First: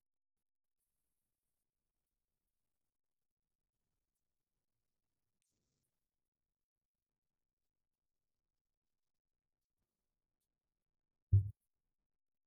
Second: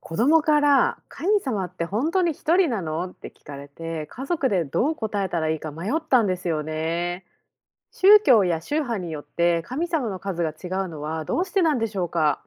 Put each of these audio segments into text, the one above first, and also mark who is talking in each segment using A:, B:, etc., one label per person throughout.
A: 子供から「神様って本当に一人なの？」って聞かれて家族でどう答えたらいいか迷ったんですよね。宗教や宗派によって神様の数が違うのはどうしてなんでしょうか？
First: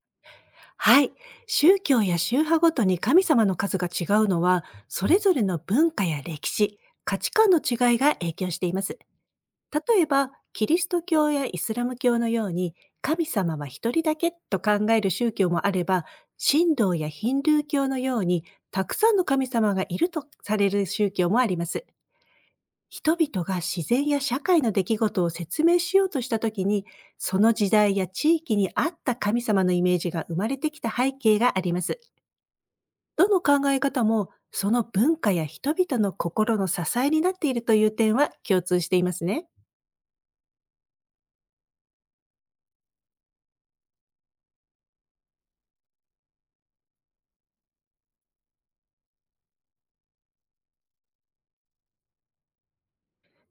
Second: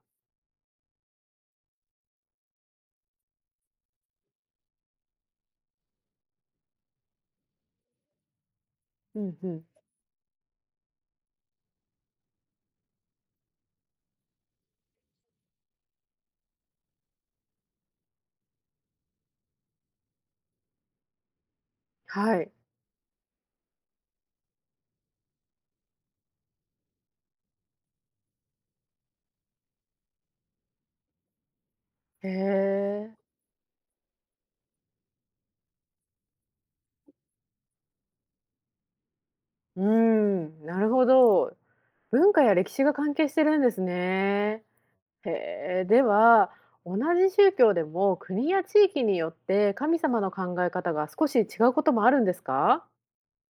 B: はい。宗教や宗派ごとに神様の数が違うのは、それぞれの文化や歴史、価値観の違いが影響しています。
A: うんうん。
B: 例えば、キリスト教やイスラム教のように、神様は一人だけと考える宗教もあれば、神道やヒンドゥー教のように、たくさんの神様がいるとされる宗教もあります。
A: はい。
B: 人々が自然や社会の出来事を説明しようとしたときに、その時代や地域に合った神様のイメージが生まれてきた背景があります。
A: へえ。
B: どの考え方も、その文化や人々の心の支えになっているという点は共通していますね。
A: うーん、なるほど。文化や歴史が関係してるんですね。へえ。では、同じ宗教でも国や地域によって神様の考え方が少し違うこともあるんですか？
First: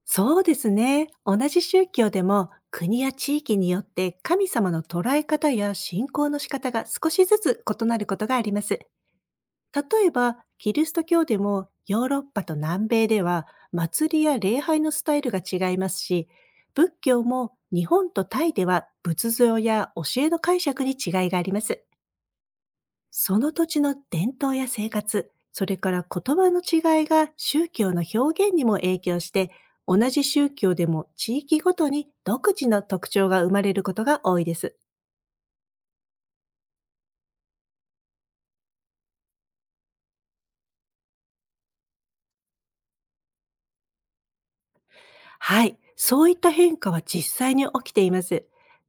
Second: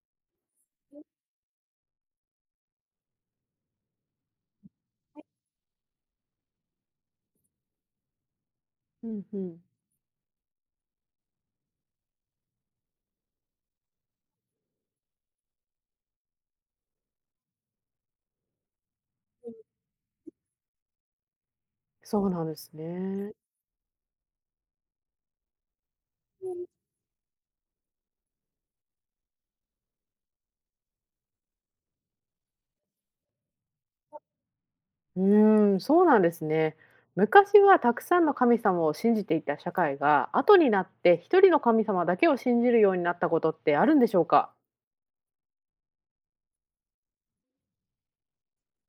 B: そうですね。同じ宗教でも、国や地域によって神様の捉え方や信仰の仕方が少しずつ異なることがあります。
A: うんうん。
B: 例えば、キリスト教でもヨーロッパと南米では祭りや礼拝のスタイルが違いますし、仏教も日本とタイでは仏像や教えの解釈に違いがあります。
A: そうなんですね。
B: その土地の伝統や生活、それから言
A: う
B: 葉の
A: ん。
B: 違いが宗教の表現にも影響して、同じ宗教でも地域ごとに独自の特徴が生まれることが多いです。
A: そうなんですね。昔はたくさんの神様を信じていた社会が、後になって一人の神様だけを信じるようになったことってあるんでしょうか？
B: はい、そういった変化は実際に起きています。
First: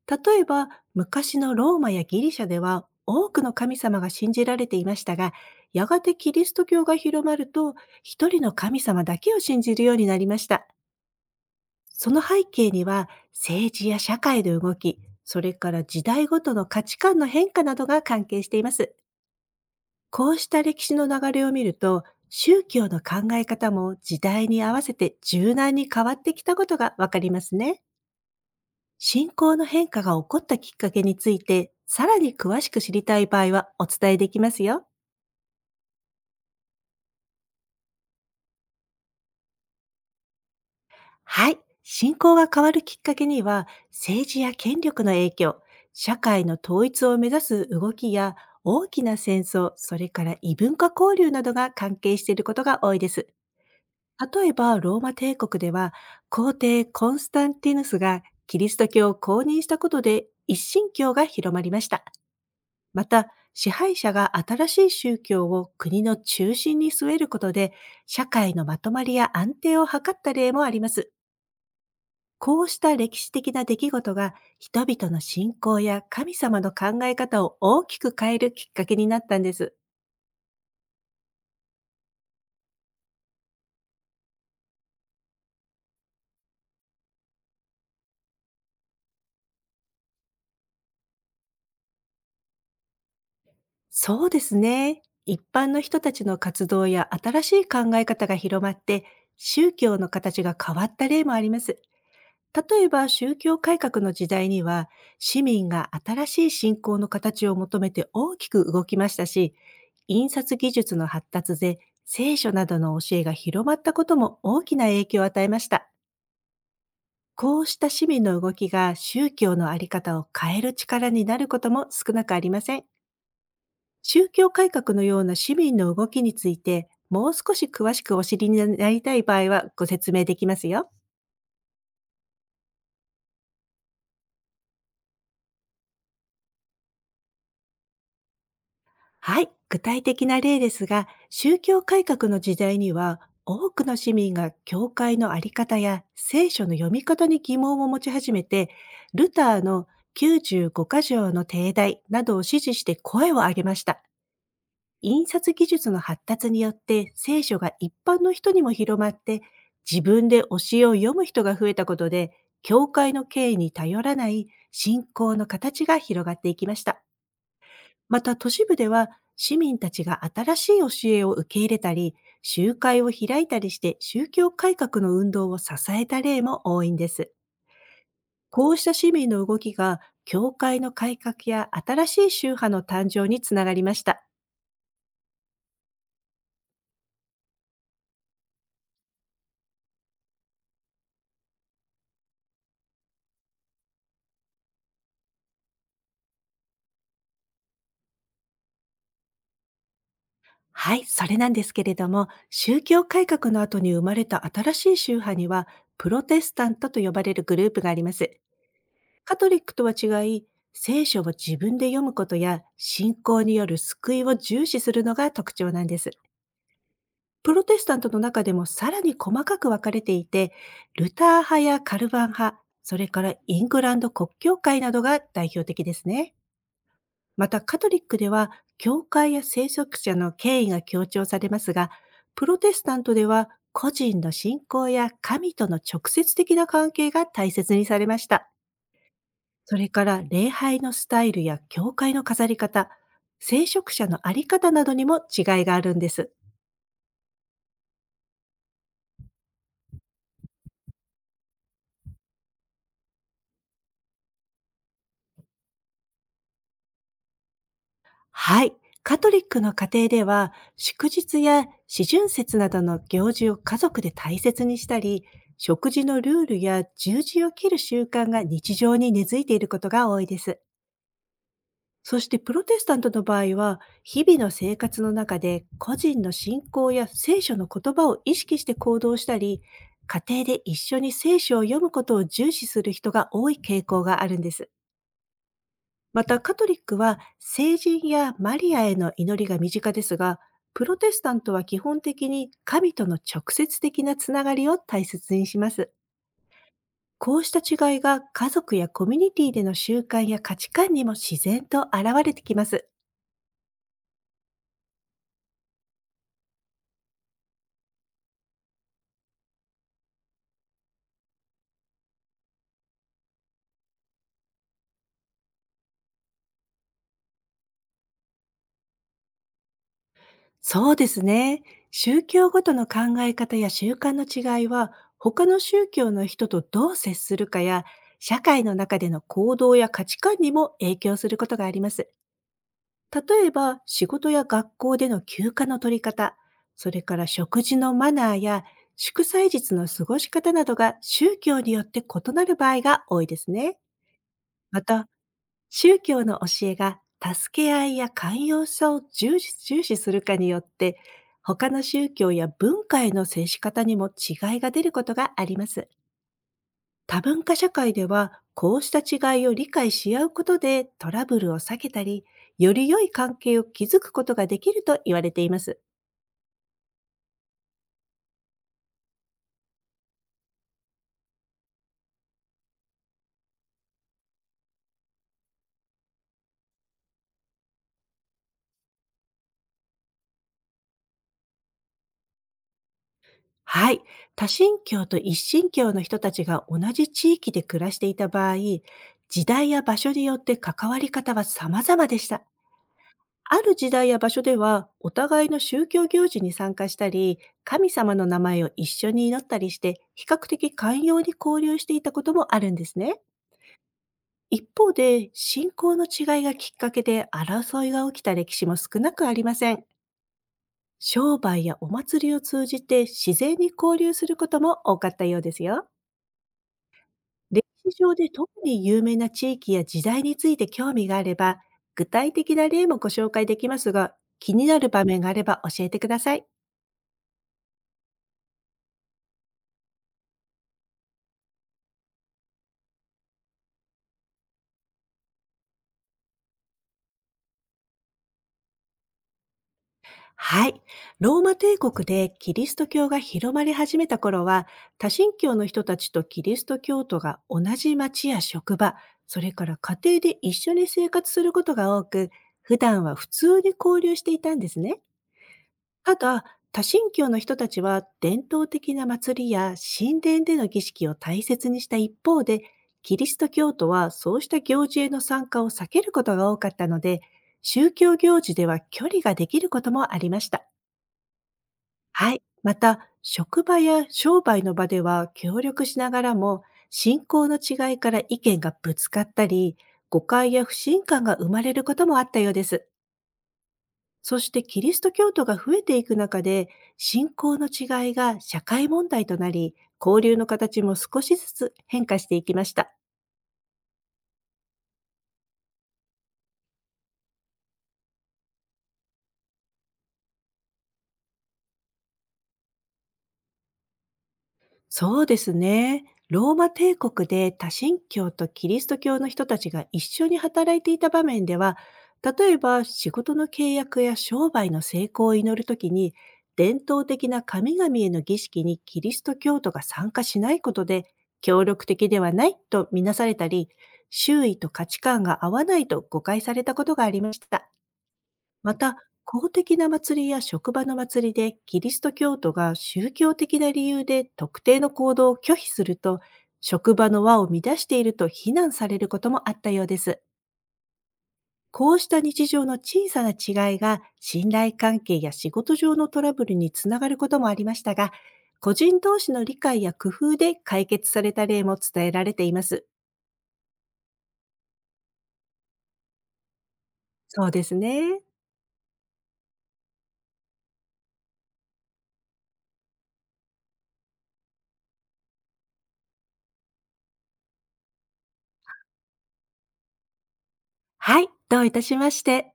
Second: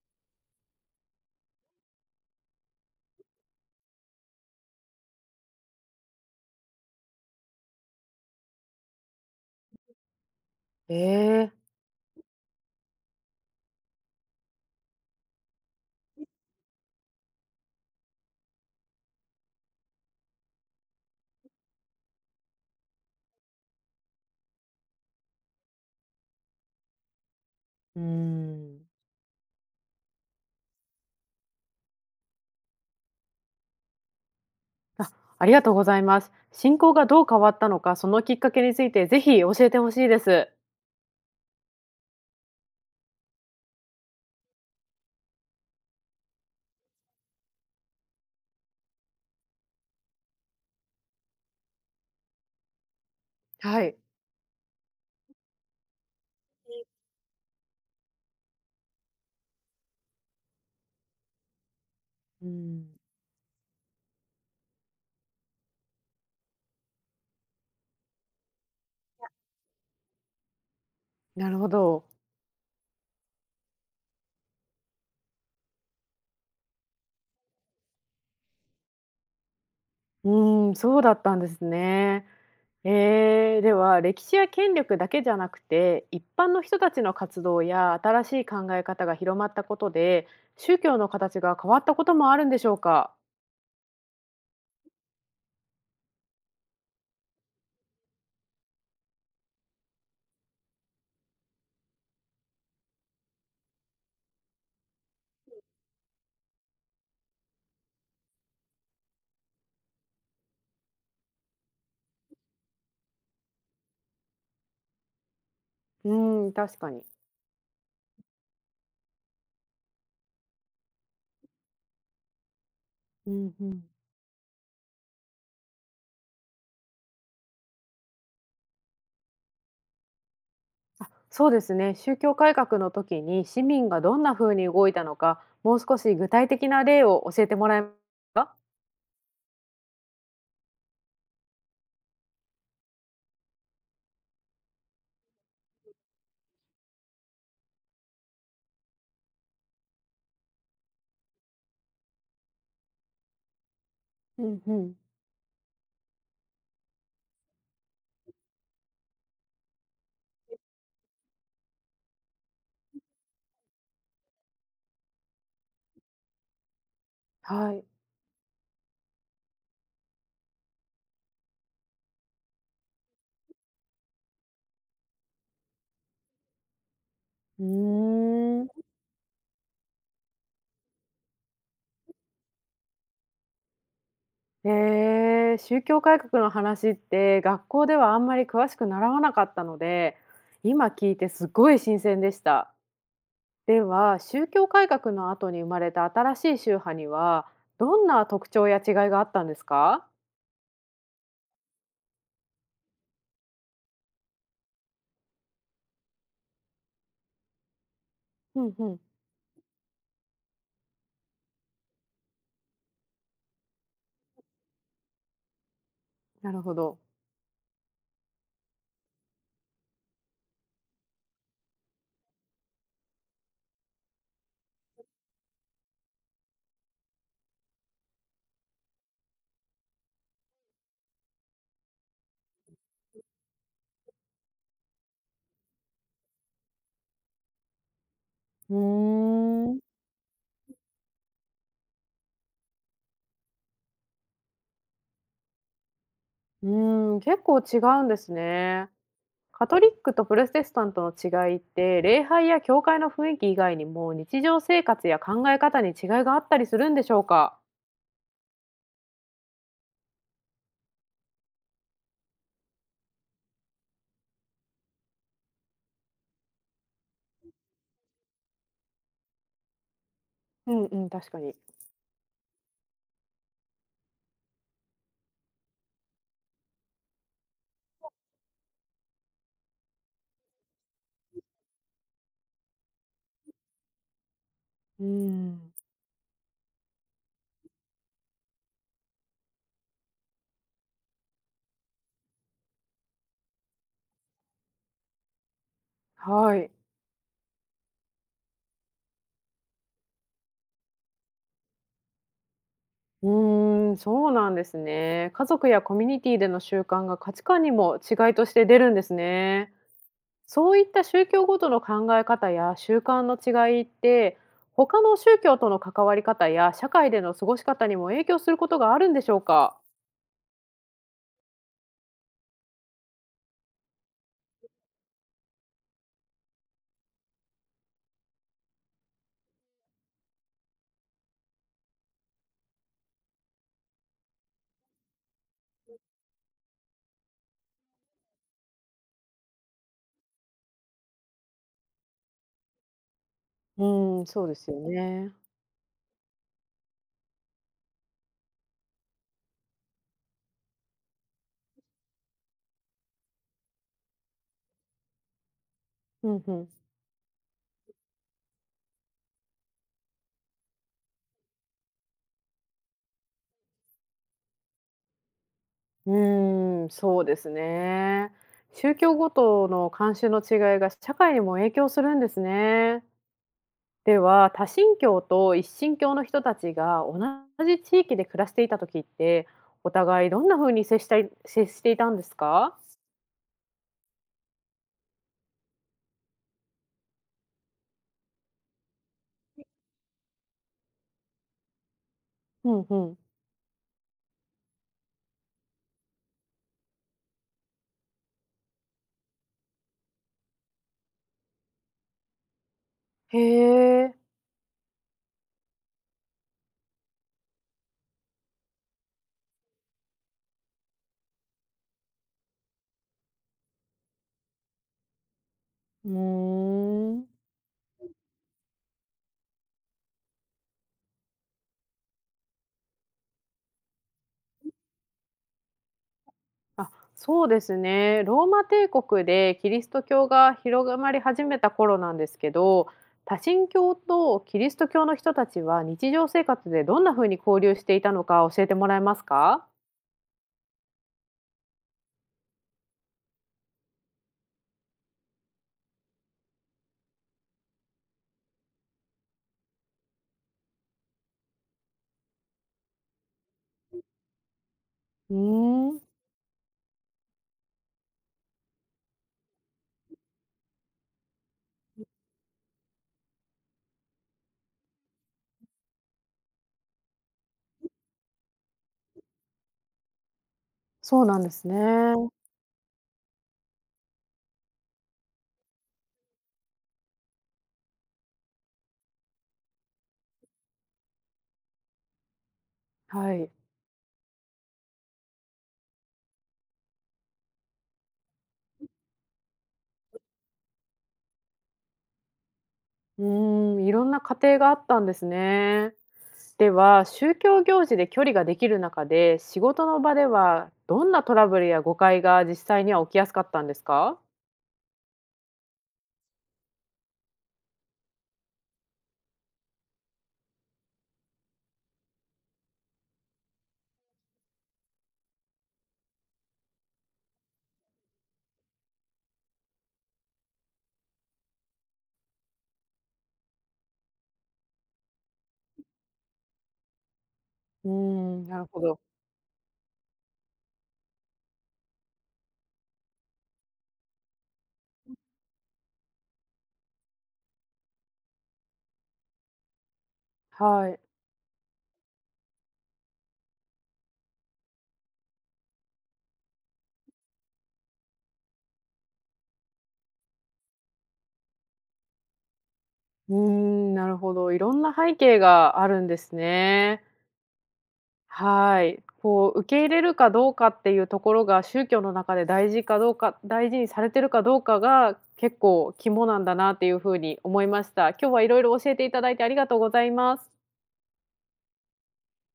B: 例えば、昔のローマやギリシャでは多くの神様が信じられていましたが、やがてキリスト教が広まると、一人の神様だけを信じるようになりました。
A: ええ、
B: その背景には、政治や社会の動き、それから時代ごとの価値観の変化などが関係しています。こうした歴史の流れを見ると、宗教の考え方も時代に合わせて柔軟に変わってきたことがわかりますね。
A: うーん。
B: 信仰の変化が起こったきっかけについて、さらに詳しく知りたい場合はお伝えできますよ。
A: ありがとうございます。信仰がどう変わったのか、そのきっかけについてぜひ教えてほしいです。
B: はい。信仰が変わるきっかけには、政治や権力の影響、社会の統一を目指す動きや、大きな戦争、それから異文化交流などが関係していることが多いです。
A: はい。
B: 例えば、ローマ帝国では、皇帝コンスタンティヌスがキリスト教を公認したことで、一神教が広まりました。
A: うん、
B: また、支配者が新しい宗教を国の中心に据えることで、社会のまとまりや安定を図った例もあります。
A: なるほど。
B: こうした歴史的な出来事が人々の信仰や神様の考え方を大きく変えるきっかけになったんです。
A: うん、そうだったんですね。では歴史や権力だけじゃなくて一般の人たちの活動や新しい考え方が広まったことで宗教の形が変わったこともあるんでしょうか？
B: そうですね。一般の人たちの活動や新しい考え方が広まって、宗教の形が変わった例もあります。例えば、宗教改革の時代には、市民が新しい信仰の形を求めて大きく動きましたし、印刷技術の発達で、聖書などの教えが広まったことも大きな影響を与えました。
A: うん、確かに。
B: こうした市民の動きが、宗教のあり方を変える力になることも少なくありません。
A: うんうん。
B: 宗教改革のような市民の動きについて、もう少し詳しくお知りになりたい場合はご説明できますよ。
A: あ、そうですね。宗教改革の時に市民がどんな風に動いたのかもう少し具体的な例を教えてもらえますか？
B: はい、具体的な例ですが、宗教改革の時代には、多くの市民が教会のあり方や聖書の読み方に疑問を持ち始めて、ルターの95箇条の定題などを支持して声を上げました。
A: うんうん。
B: 印刷技術の発達によって聖書が一般の人にも広まって、自分で教えを読む人が増えたことで、教会の経緯に頼らない信仰の形が広がっていきました。
A: はい。
B: また、都市部では市民たちが新しい教えを受け入れたり、集会を開いたりして宗教改革の運動を支えた例も多いんです。
A: うー
B: こ
A: ん
B: うした市民の動きが、教会の改革や新しい宗派の誕生につながりました。
A: 宗教改革の話って学校ではあんまり詳しく習わなかったので、今聞いてすごい新鮮でした。では、宗教改革の後に生まれた新しい宗派には、どんな特徴や違いがあったんですか？
B: はい、それなんですけれども、宗教改革の後に生まれた新しい宗派には、プロテスタントと呼ばれるグループがあります。
A: うんうん、
B: カトリックとは違い、聖書を自分で読むことや信仰による救いを重視するのが特徴なんです。
A: なるほど。
B: プロテスタントの中でもさらに細かく分かれていて、ルター派やカルバン派、それからイングランド国教会などが代表的ですね。またカトリックでは、教会や聖職者の権威が強調されますが、プロテスタントでは個人の信仰や神との直接的な関係が大切にされました。
A: うー
B: そ
A: ん。
B: れから、礼拝のスタイルや教会の飾り方、聖職者のあり方などにも違いがあるんです。
A: 結構違うんですね。カトリックとプロテスタントの違いって、礼拝や教会の雰囲気以外にも、日常生活や考え方に違いがあったりするんでしょうか？
B: はい。カトリックの家庭では、祝日や四旬節などの行事を家族で大切にしたり、食事のルールや十字を切る習慣が日常に根付いていることが多いです。
A: うんうん、確かに。
B: そしてプロテスタントの場合は、日々の生活の中で個人の信仰や聖書の言葉を意識して行動したり、家庭で一緒に聖書を読むことを重視する人が多い傾向があるんです。
A: うん。
B: またカトリックは聖人やマリアへの祈りが身近ですが、プロテスタントは基本的に神との直接的なつながりを大切にします。
A: はい。
B: こうした違いが、家族やコミュニティでの習慣や価値観にも自然と現れてきます。
A: うーん、そうなんですね。家族やコミュニティでの習慣が価値観にも違いとして出るんですね。そういった宗教ごとの考え方や習慣の違いって、他の宗教との関わり方や社会での過ごし方にも影響することがあるんでしょうか？
B: そうですね。宗教ごとの考え方や習慣の違いは、他の宗教の人とどう接するかや、社会の中での行動や価値観にも影響することがあります。例えば、仕事や学校での休暇の取り方、それから食事のマナーや祝祭日の過ごし方などが宗教によって異なる場合が多いですね。
A: うん、そうですよ
B: また、
A: ね。
B: 宗教の教えが助け合いや寛容さを重視するかによって、他の宗教や文化への接し方にも違いが出ることがあります。
A: うんうん。
B: 多文化社会では、こうした違いを理解し合うことでトラブルを避けたり、より良い関係を築くことができると言われています。
A: うーん、そうですね。宗教ごとの慣習の違いが社会にも影響するんですね。では、多神教と一神教の人たちが同じ地域で暮らしていた時って、お互いどんな風に接していたんですか？
B: はい。多神教と一神教の人たちが同じ地域で暮らしていた場合、時代や場所によって関わり方は様々でした。
A: うんうん。
B: ある時代や場所では、お互いの宗教行事に参加したり、神様の名前を一緒に祈ったりして、比較的寛容に交流していたこともあるんですね。
A: へえ。
B: 一方で、信仰の違いがきっかけで争いが起きた歴史も少なくありません。商売やお祭りを通じて自然に交流することも多かったようですよ。
A: うーん。
B: 歴史上で特に有名な地域や時代について興味があれば、具体的な例もご紹介できますが、気になる場面があれば教えてください。
A: あ、そうですね。ローマ帝国でキリスト教が広まり始めた頃なんですけど、多神教とキリスト教の人たちは日常生活でどんな風に交流していたのか教えてもらえますか？
B: はい。ローマ帝国でキリスト教が広まり始めた頃は、多神教の人たちとキリスト教徒が同じ町や職場、それから家庭で一緒に生活することが多く、普段は普通に交流していたんですね。
A: うーん、
B: ただ、多神教の人たちは伝統的な祭りや神殿での儀式を大切にした一方で、キリスト教徒はそうした行事への参加を避けることが多かったので、宗教行事では距離ができることもありました。
A: そうなんですね。
B: はい。また、職場や商売の場では協力しながらも、信仰の違いから意見がぶつかったり、誤解や不信感が生まれることもあったようです。
A: はい。
B: そしてキリスト教徒が増えていく中で、信仰の違いが社会問題となり、交流の形も少しずつ変化していきました。
A: いろんな家庭があったんですね。では、宗教行事で距離ができる中で、仕事の場ではどんなトラブルや誤解が実際には起きやすかったんですか？
B: そうですね。ローマ帝国で多神教とキリスト教の人たちが一緒に働いていた場面では、例えば仕事の契約や商売の成功を祈るときに、伝統的な神々への儀式にキリスト教徒が参加しないことで、協力的ではないとみなされたり、周囲と価値観が合わないと誤解されたことがありました。
A: うーん、なる
B: ま
A: ほ
B: た、
A: ど。
B: 公的な祭りや職場の祭りでキリスト教徒が宗教的な理由で特定の行動を拒否すると、職場の輪を乱していると非難されることもあったようです。
A: はい。
B: こうした日常の小さな違いが信頼関係や仕事上のトラブルにつながることもありましたが、個人同士の理解や工夫で解決された例も伝えられています。
A: うーん、なるほど。いろんな背景があるんですね。
B: そうですね。
A: はい。こう受け入れるかどうかっていうところが、宗教の中で大事にされてるかどうかが、結構肝なんだなっていうふうに思いました。今日はいろいろ教えていただいてありがとうございます。
B: はい、どういたしまして。